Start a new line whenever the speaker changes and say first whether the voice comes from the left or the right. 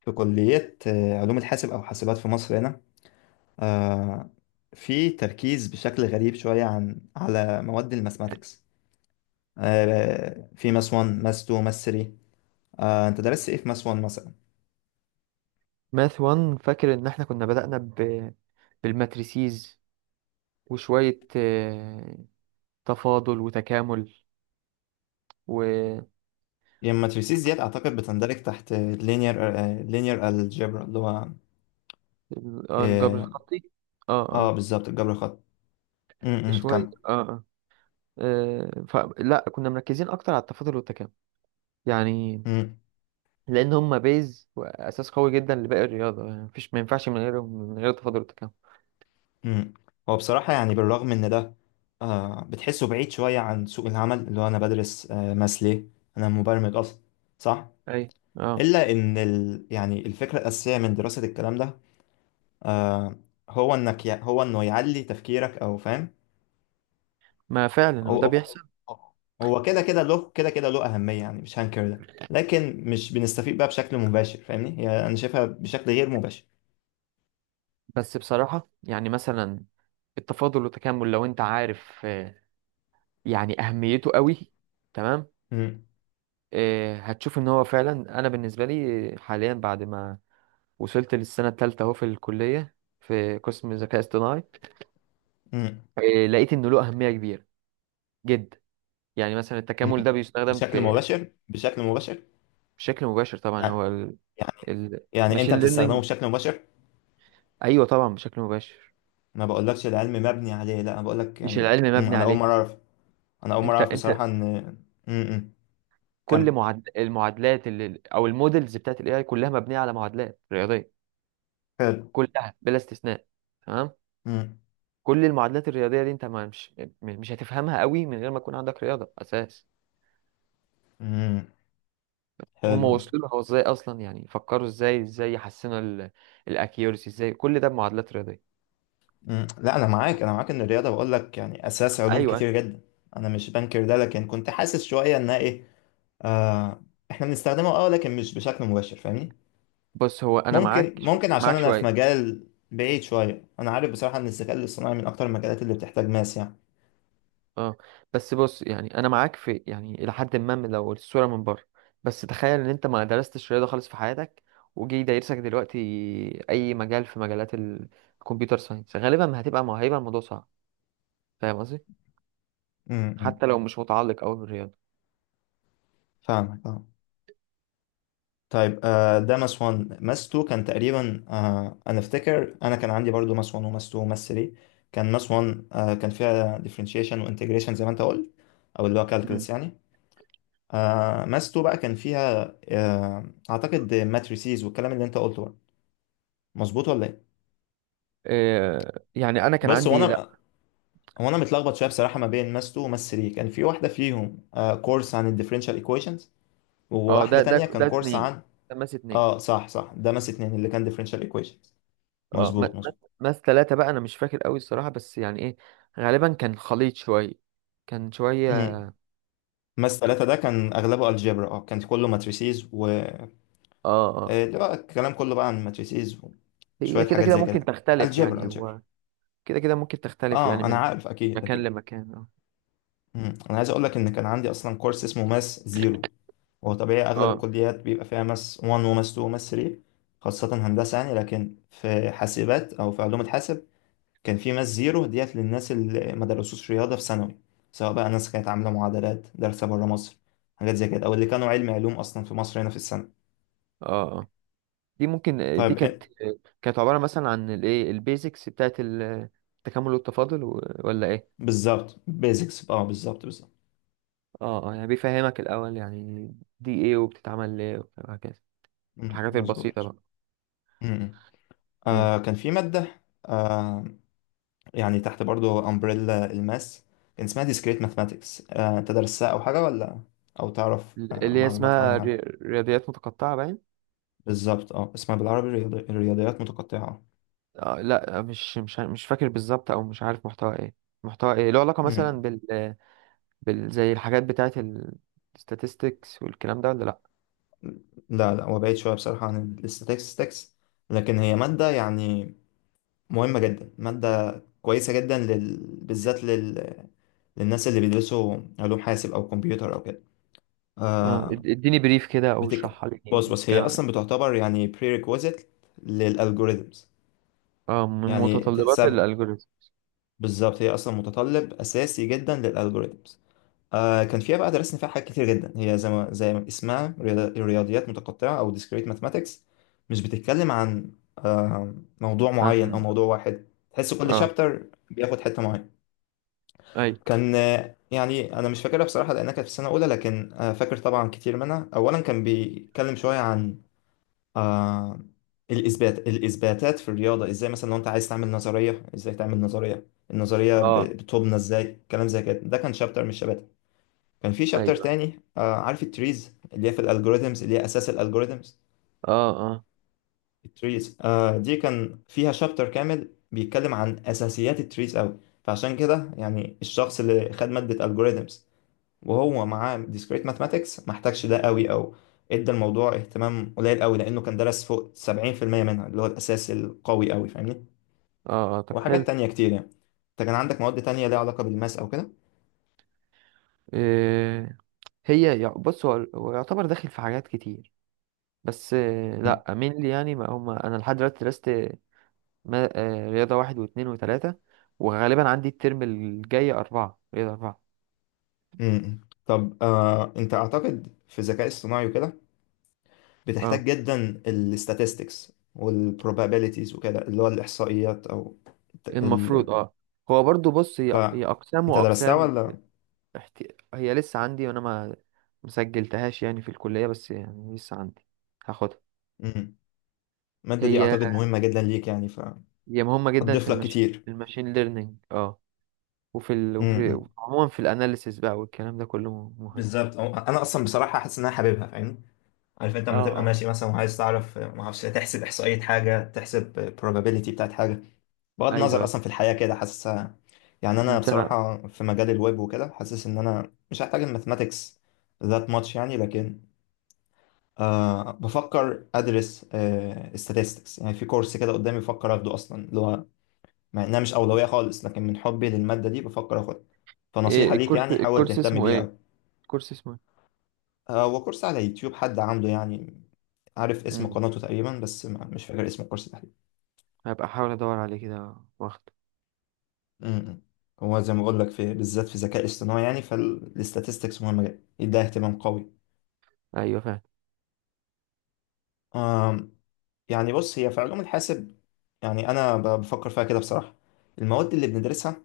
left: في كلية علوم الحاسب أو حاسبات في مصر هنا. آه، في تركيز بشكل غريب شوية على مواد الماثماتكس. في ماس 1 ماس 2 ماس 3. أنت درست إيه في ماس 1 مثلا؟
right: ماث 1 فاكر ان احنا كنا بدأنا بالماتريسيز، وشوية تفاضل وتكامل والجبر
left: هي الماتريسيز ديت أعتقد بتندرج تحت لينير الجبرا اللي هو آه
right: الخطي. اه، اه.
left: بالظبط الجبر الخطي. م- م،
right: شوية
left: كم.
right: اه، اه، فلا كنا مركزين اكتر على التفاضل والتكامل، يعني
left: م-
right: لان هما بيز واساس قوي جدا لباقي الرياضة، يعني مفيش، ما ينفعش من غيرهم، من غير التفاضل والتكامل.
left: م. هو بصراحة يعني بالرغم إن ده بتحسه بعيد شوية عن سوق العمل، اللي هو أنا بدرس ماس ليه. أنا مبرمج أصلا، صح؟
right: اي، اه.
left: الا ان يعني الفكره الاساسيه من دراسه الكلام ده آه هو هو انه يعلي تفكيرك، او فاهم.
right: ما فعلا هو
left: هو
right: ده
left: هو
right: بيحصل.
left: هو كده كده له كده كده له اهميه، يعني مش هنكر ده، لكن مش بنستفيد بقى بشكل مباشر، فاهمني؟ يعني انا شايفها بشكل غير مباشر.
right: بس بصراحة يعني مثلا التفاضل والتكامل لو انت عارف، يعني اهميته قوي، تمام.
left: مم.
right: هتشوف ان هو فعلا انا بالنسبه لي حاليا بعد ما وصلت للسنه الثالثه اهو في الكليه في قسم ذكاء اصطناعي.
left: مم.
right: لقيت انه له اهميه كبيره جدا، يعني مثلا
left: مم.
right: التكامل ده بيستخدم
left: بشكل
right: في
left: مباشر، بشكل مباشر.
right: بشكل مباشر طبعا،
left: يعني
right: هو
left: يعني يعني انت
right: الماشين
left: بتستخدمه
right: ليرنينج.
left: بشكل مباشر.
right: ايوه طبعا بشكل مباشر.
left: ما بقولكش العلم مبني عليه، لا انا بقولك
right: مش
left: يعني
right: العلم
left: مم.
right: مبني عليه.
left: انا اول مره
right: انت
left: اعرف
right: انت
left: بصراحه ان مم. مم.
right: كل
left: كم
right: المعادلات او المودلز بتاعت الاي اي كلها مبنيه على معادلات رياضيه،
left: حلو.
right: كلها بلا استثناء، تمام.
left: مم.
right: كل المعادلات الرياضيه دي انت، ما، مش، مش هتفهمها قوي من غير ما يكون عندك رياضه اساس.
left: امم.
right: هم
left: حلو ده.
right: وصلوا لها ازاي اصلا؟ يعني فكروا ازاي، ازاي يحسنوا الاكيورسي، ازاي كل ده بمعادلات رياضيه.
left: مم. لا، انا معاك ان الرياضه، بقول لك يعني اساس علوم كتير
right: ايوه.
left: جدا. انا مش بنكر ده، لكن كنت حاسس شويه انها ايه. آه احنا بنستخدمه اه، لكن مش بشكل مباشر، فاهمني.
right: بص هو انا
left: ممكن ممكن عشان
right: معاك
left: انا في
right: شويه،
left: مجال بعيد شويه. انا عارف بصراحه ان الذكاء الاصطناعي من اكتر المجالات اللي بتحتاج ماس يعني.
right: اه. بس بص يعني انا معاك في، يعني الى حد ما، من، لو الصوره من بره. بس تخيل ان انت ما درستش رياضه خالص في حياتك، وجي دايرسك دلوقتي اي مجال في مجالات الكمبيوتر ساينس، غالبا ما هيبقى الموضوع صعب. فاهم قصدي؟
left: امم.
right: حتى لو مش متعلق قوي بالرياضه.
left: فاهمك آه. طيب ده ماس 1 ماس 2 كان تقريبا، انا افتكر انا كان عندي برضو ماس 1 وماس 2 وماس 3. كان ماس 1 كان فيها differentiation وانتجريشن زي ما انت قلت، او اللي هو calculus يعني. ماس 2 بقى كان فيها اعتقد matrices والكلام اللي انت قلته بقى، مظبوط ولا ايه؟
right: يعني انا كان
left: بص، هو
right: عندي لا.
left: انا هو انا متلخبط شويه بصراحه ما بين ماس 2 وماس 3. كان في واحده فيهم كورس عن الديفرنشال equations،
right: اه، ده
left: وواحده
right: ده
left: تانية
right: ده
left: كان كورس
right: اتنين،
left: عن
right: ده ماس اتنين.
left: اه. صح صح، ده ماس 2 اللي كان differential equations،
right: اه،
left: مظبوط مظبوط.
right: ماس تلاتة بقى انا مش فاكر قوي الصراحة، بس يعني ايه، غالبا كان خليط شوية، كان شوية.
left: مم. ماس 3 ده كان أغلبه الجبرا، اه كان كله ماتريسيز و
right: اه، اه.
left: اللي هو الكلام كله بقى عن ماتريسيز
right: هي
left: وشوية
right: كده
left: حاجات
right: كده
left: زي
right: ممكن
left: كده.
right: تختلف
left: الجبرا
right: يعني،
left: الجبرا
right: هو كده كده ممكن تختلف يعني
left: اه، أنا
right: من
left: عارف، أكيد
right: مكان
left: أكيد.
right: لمكان، اه،
left: مم. أنا عايز أقول لك إن كان عندي أصلا كورس اسمه ماس زيرو. هو طبيعي أغلب
right: اه،
left: الكليات بيبقى فيها ماس 1 وماس 2 وماس 3، خاصة هندسة يعني، لكن في حاسبات أو في علوم الحاسب كان في ماس زيرو ديت للناس اللي ما درسوش رياضة في ثانوي، سواء بقى ناس كانت عاملة معادلات دارسة بره مصر، حاجات زي كده، أو اللي كانوا علمي علوم أصلا في مصر هنا في السنة.
right: اه. آه. دي ممكن، دي
left: طيب.
right: كانت، كانت عبارة مثلا عن الايه البيزكس بتاعت التكامل والتفاضل، ولا ايه؟
left: بالظبط بيزكس اه، بالظبط بالظبط.
right: اه، اه، يعني بيفهمك الاول، يعني دي ايه، وبتتعمل ليه، وهكذا
left: مم،
right: الحاجات البسيطة
left: مظبوط.
right: بقى.
left: مم.
right: مم.
left: كان في مادة آه يعني تحت برضو امبريلا الماس، كان اسمها discrete mathematics. انت درستها او حاجة ولا، او تعرف
right: اللي هي
left: معلومات
right: اسمها
left: عنها؟
right: رياضيات متقطعة، باين.
left: بالظبط، اه اسمها بالعربي الرياضيات متقطعة.
right: آه، لا، مش فاكر بالظبط، او مش عارف محتوى ايه. محتوى ايه له علاقة مثلا
left: مم.
right: زي الحاجات بتاعة الستاتستكس والكلام ده، ولا لا؟
left: لا لا، هو بعيد شوية بصراحة عن الاستاتستكس، لكن هي مادة يعني مهمة جدا، مادة كويسة جدا بالذات للناس اللي بيدرسوا علوم حاسب أو كمبيوتر أو كده.
right: اه،
left: آه
right: اديني بريف كده، او
left: بتك
right: اشرحها لي، يعني
left: بص بص، هي
right: بتتكلم عن
left: اصلا
right: ايه؟
left: بتعتبر يعني prerequisite للالجوريزمز.
right: اه، من
left: يعني
right: متطلبات
left: تحسب،
right: الالجوريزم.
left: بالظبط، هي اصلا متطلب اساسي جدا للالجوريزمز. كان فيها بقى درسنا فيها حاجات كتير جدا. هي زي ما اسمها رياضيات متقطعه او discrete mathematics، مش بتتكلم عن آه موضوع معين او
right: عن،
left: موضوع واحد. تحس كل
right: اه،
left: شابتر بياخد حته معينه.
right: اي،
left: كان يعني انا مش فاكرها بصراحه لانها كانت في السنه الاولى، لكن فاكر طبعا كتير منها. اولا كان بيتكلم شويه عن آه الإثباتات في الرياضة، إزاي مثلا لو أنت عايز تعمل نظرية، إزاي تعمل النظرية،
right: اه،
left: بتبنى إزاي، كلام زي كده. ده كان شابتر من الشباتر. كان في شابتر
right: ايوه،
left: تاني عارف التريز اللي هي في الألجوريزمز اللي هي أساس الألجوريزمز.
right: اه، اه،
left: التريز دي كان فيها شابتر كامل بيتكلم عن أساسيات التريز أوي. فعشان كده يعني الشخص اللي خد مادة ألجوريزمز وهو معاه discrete mathematics ما احتاجش ده قوي، او ادى الموضوع اهتمام قليل قوي، لانه كان درس فوق 70% منها اللي هو الاساس القوي قوي، فاهمني.
right: اه، آه. طب
left: وحاجات
right: حلو.
left: تانية كتير يعني. انت كان عندك مواد تانية ليها علاقة بالماس او كده؟
right: إيه... هي بص، هو يعتبر داخل في حاجات كتير. بس
left: مم.
right: لا مين لي، يعني ما هم انا لحد دلوقتي درست، رياضه واحد واثنين وثلاثه، وغالبا عندي الترم الجاي اربعه، رياضه اربعه.
left: مم. طب انت اعتقد في الذكاء الصناعي وكده بتحتاج
right: اه،
left: جدا الستاتستكس والبروبابيليتيز وكده، اللي هو الاحصائيات او الت- ال...
right: المفروض، اه، هو برضو، بص،
left: ف
right: هي اقسام
left: انت درستها
right: واقسام.
left: ولا؟
right: احت... هي لسه عندي، وانا ما مسجلتهاش يعني في الكليه، بس يعني لسه عندي، هاخدها.
left: مم. المادة دي
right: هي
left: اعتقد مهمة جدا ليك يعني،
right: هي مهمه جدا
left: فهتضيف لك كتير.
right: في الماشين ليرنينج، اه، وفي
left: مم.
right: عموما في الاناليسيس بقى، والكلام ده كله مهم.
left: بالظبط، انا اصلا بصراحه حاسس ان انا حاببها، فاهم. عارف انت
right: اه،
left: لما تبقى
right: اه،
left: ماشي مثلا وعايز تعرف ما اعرفش تحسب احصائيه حاجه، تحسب probability بتاعت حاجه، بغض
right: ايوه،
left: النظر
right: أيوة.
left: اصلا في الحياه كده حاسسها. يعني انا
right: انت،
left: بصراحه في مجال الويب وكده حاسس ان انا مش هحتاج الماثماتكس ذات ماتش يعني، لكن بفكر ادرس statistics يعني، في كورس كده قدامي بفكر اخده اصلا، اللي هو مع انها مش اولويه خالص، لكن من حبي للماده دي بفكر اخدها.
right: ايه
left: فنصيحه ليك
right: الكورس،
left: يعني حاول
right: الكورس
left: تهتم
right: اسمه ايه؟
left: بيها.
right: الكورس اسمه ايه؟
left: هو كورس على يوتيوب حد عامله يعني، عارف اسم
right: امم،
left: قناته تقريبا، بس مش فاكر اسم الكورس تحديدا.
right: هبقى احاول ادور عليه كده واخد.
left: م-م. هو زي ما بقول لك، في بالذات في ذكاء اصطناعي يعني، فالاستاتستكس مهمة جدا، يديها اهتمام قوي.
right: ايوه، فاهم.
left: آم، يعني بص هي في علوم الحاسب، يعني انا بفكر فيها كده بصراحة. المواد اللي بندرسها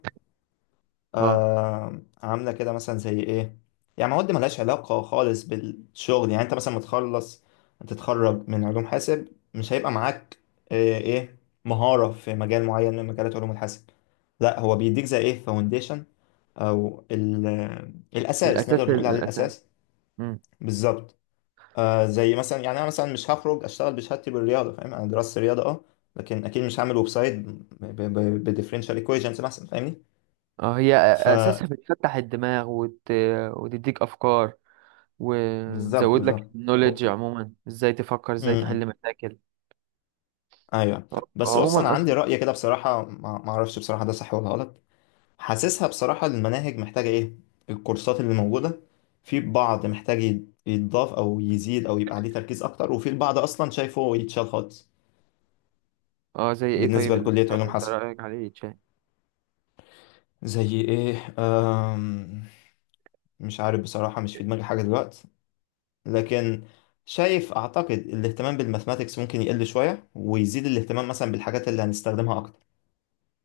right: اه،
left: عامله كده مثلا زي ايه، يعني مواد ملهاش علاقه خالص بالشغل. يعني انت مثلا متخلص تتخرج من علوم حاسب، مش هيبقى معاك ايه مهاره في مجال معين من مجالات علوم الحاسب. لا هو بيديك زي ايه فاونديشن، او الاساس،
right: الاساس،
left: نقدر نقول عليه
right: الاساس.
left: الاساس.
right: امم.
left: بالظبط. زي مثلا يعني انا مثلا مش هخرج اشتغل بشهادتي بالرياضه، فاهم. انا درست رياضه اه، لكن اكيد مش هعمل ويب سايت بديفرنشال ايكويشنز مثلا،
right: اه، هي اساسها
left: فاهمني.
right: بتفتح الدماغ وتديك افكار،
left: بالظبط
right: وتزود لك
left: بالظبط.
right: النوليدج عموما، ازاي تفكر، ازاي
left: امم.
right: تحل مشاكل.
left: ايوه.
right: اه،
left: بس بص انا
right: عموما
left: عندي
right: اصلا.
left: رأي كده بصراحة، ما اعرفش بصراحة ده صح ولا غلط. حاسسها بصراحة المناهج محتاجة ايه، الكورسات اللي موجودة في بعض محتاج يتضاف او يزيد او يبقى عليه تركيز اكتر، وفي البعض اصلا شايفه يتشال خالص.
right: اه، زي ايه؟
left: بالنسبة
right: طيب اللي
left: لكلية
right: انت
left: علوم
right: انت
left: حاسب،
right: رايك عليه تشاه.
left: زي ايه مش عارف بصراحة، مش في دماغي حاجة دلوقتي، لكن شايف اعتقد الاهتمام بالماثماتكس ممكن يقل شوية ويزيد الاهتمام مثلا بالحاجات اللي هنستخدمها اكتر،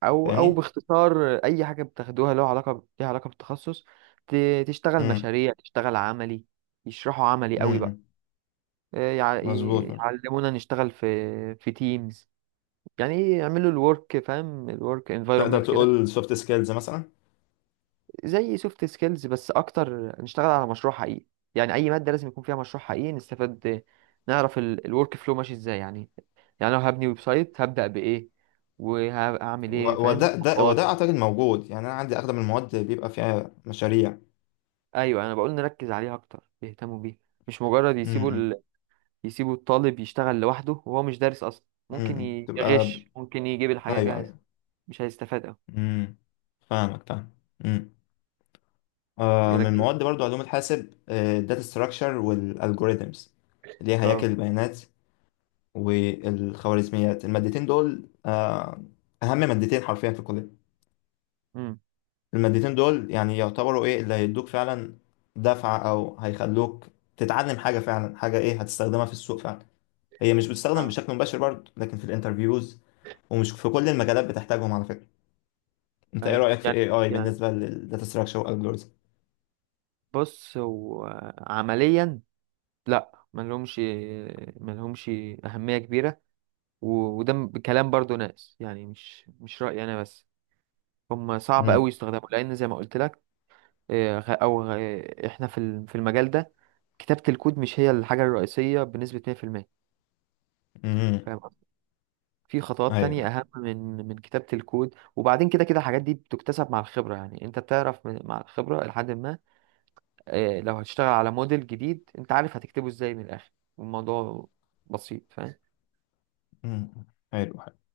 right: او، او
left: فاهمني.
right: باختصار اي حاجه بتاخدوها لها علاقه ليها علاقه بالتخصص، ت... تشتغل
left: امم.
right: مشاريع، تشتغل عملي، يشرحوا عملي
left: امم.
right: قوي بقى.
left: امم.
right: آه، يع-
left: مظبوط مظبوط.
right: يعلمونا نشتغل في تيمز، يعني ايه، يعملوا الورك، فاهم؟ الورك
left: تقدر
right: انفايرمنت كده.
left: تقول سوفت سكيلز مثلا.
right: زي سوفت سكيلز، بس اكتر نشتغل على مشروع حقيقي، يعني اي ماده لازم يكون فيها مشروع حقيقي، نستفاد، نعرف الورك فلو ماشي ازاي، يعني يعني لو هبني ويب سايت، هبدا بايه، وهعمل ايه؟ فاهم
left: وده
right: الخطوات.
left: اعتقد موجود، يعني انا عندي اغلب المواد بيبقى فيها مشاريع.
right: ايوه، انا بقول نركز عليها اكتر، يهتموا بيها، مش مجرد
left: امم.
right: يسيبوا
left: امم.
right: يسيبوا الطالب يشتغل لوحده، وهو مش دارس اصلا، ممكن
left: تبقى،
right: يغش، ممكن يجيب الحاجه
left: ايوه
right: جاهزه،
left: ايوه.
right: مش هيستفاد أوي.
left: امم. فاهمك، فاهم. امم. من
right: يركز.
left: مواد برضو علوم الحاسب الداتا ستراكشر والالجوريثمز، اللي هي هياكل
right: اه.
left: البيانات والخوارزميات. المادتين دول اهم مادتين حرفيا في الكليه.
right: امم.
left: المادتين دول يعني يعتبروا ايه اللي هيدوك فعلا دفعة، او هيخلوك تتعلم حاجة فعلا، حاجة ايه هتستخدمها في السوق فعلا. هي مش بتستخدم
right: اه،
left: بشكل مباشر برضه، لكن في الانترفيوز. ومش في كل المجالات بتحتاجهم على فكرة. انت ايه
right: اي
left: رأيك في
right: يعني،
left: الاي اي
right: يعني
left: بالنسبة للداتا ستراكشر والالجوريزم؟
right: بص هو عمليا، لا، ملهمش أهمية كبيرة، وده كلام برضو ناس، يعني مش رأيي أنا بس، هم صعب أوي
left: امم.
right: يستخدموا، لأن زي ما قلت لك. إحنا في المجال ده، كتابة الكود مش هي الحاجة الرئيسية بنسبة 100%.
left: امم.
right: فاهم قصدي؟ في خطوات تانية
left: ايوه.
right: أهم من كتابة الكود، وبعدين كده كده الحاجات دي بتكتسب مع الخبرة، يعني أنت بتعرف مع الخبرة لحد ما. لو هتشتغل على موديل جديد، انت عارف هتكتبه ازاي، من الاخر الموضوع بسيط، فاهم.
left: امم. حلو حلو.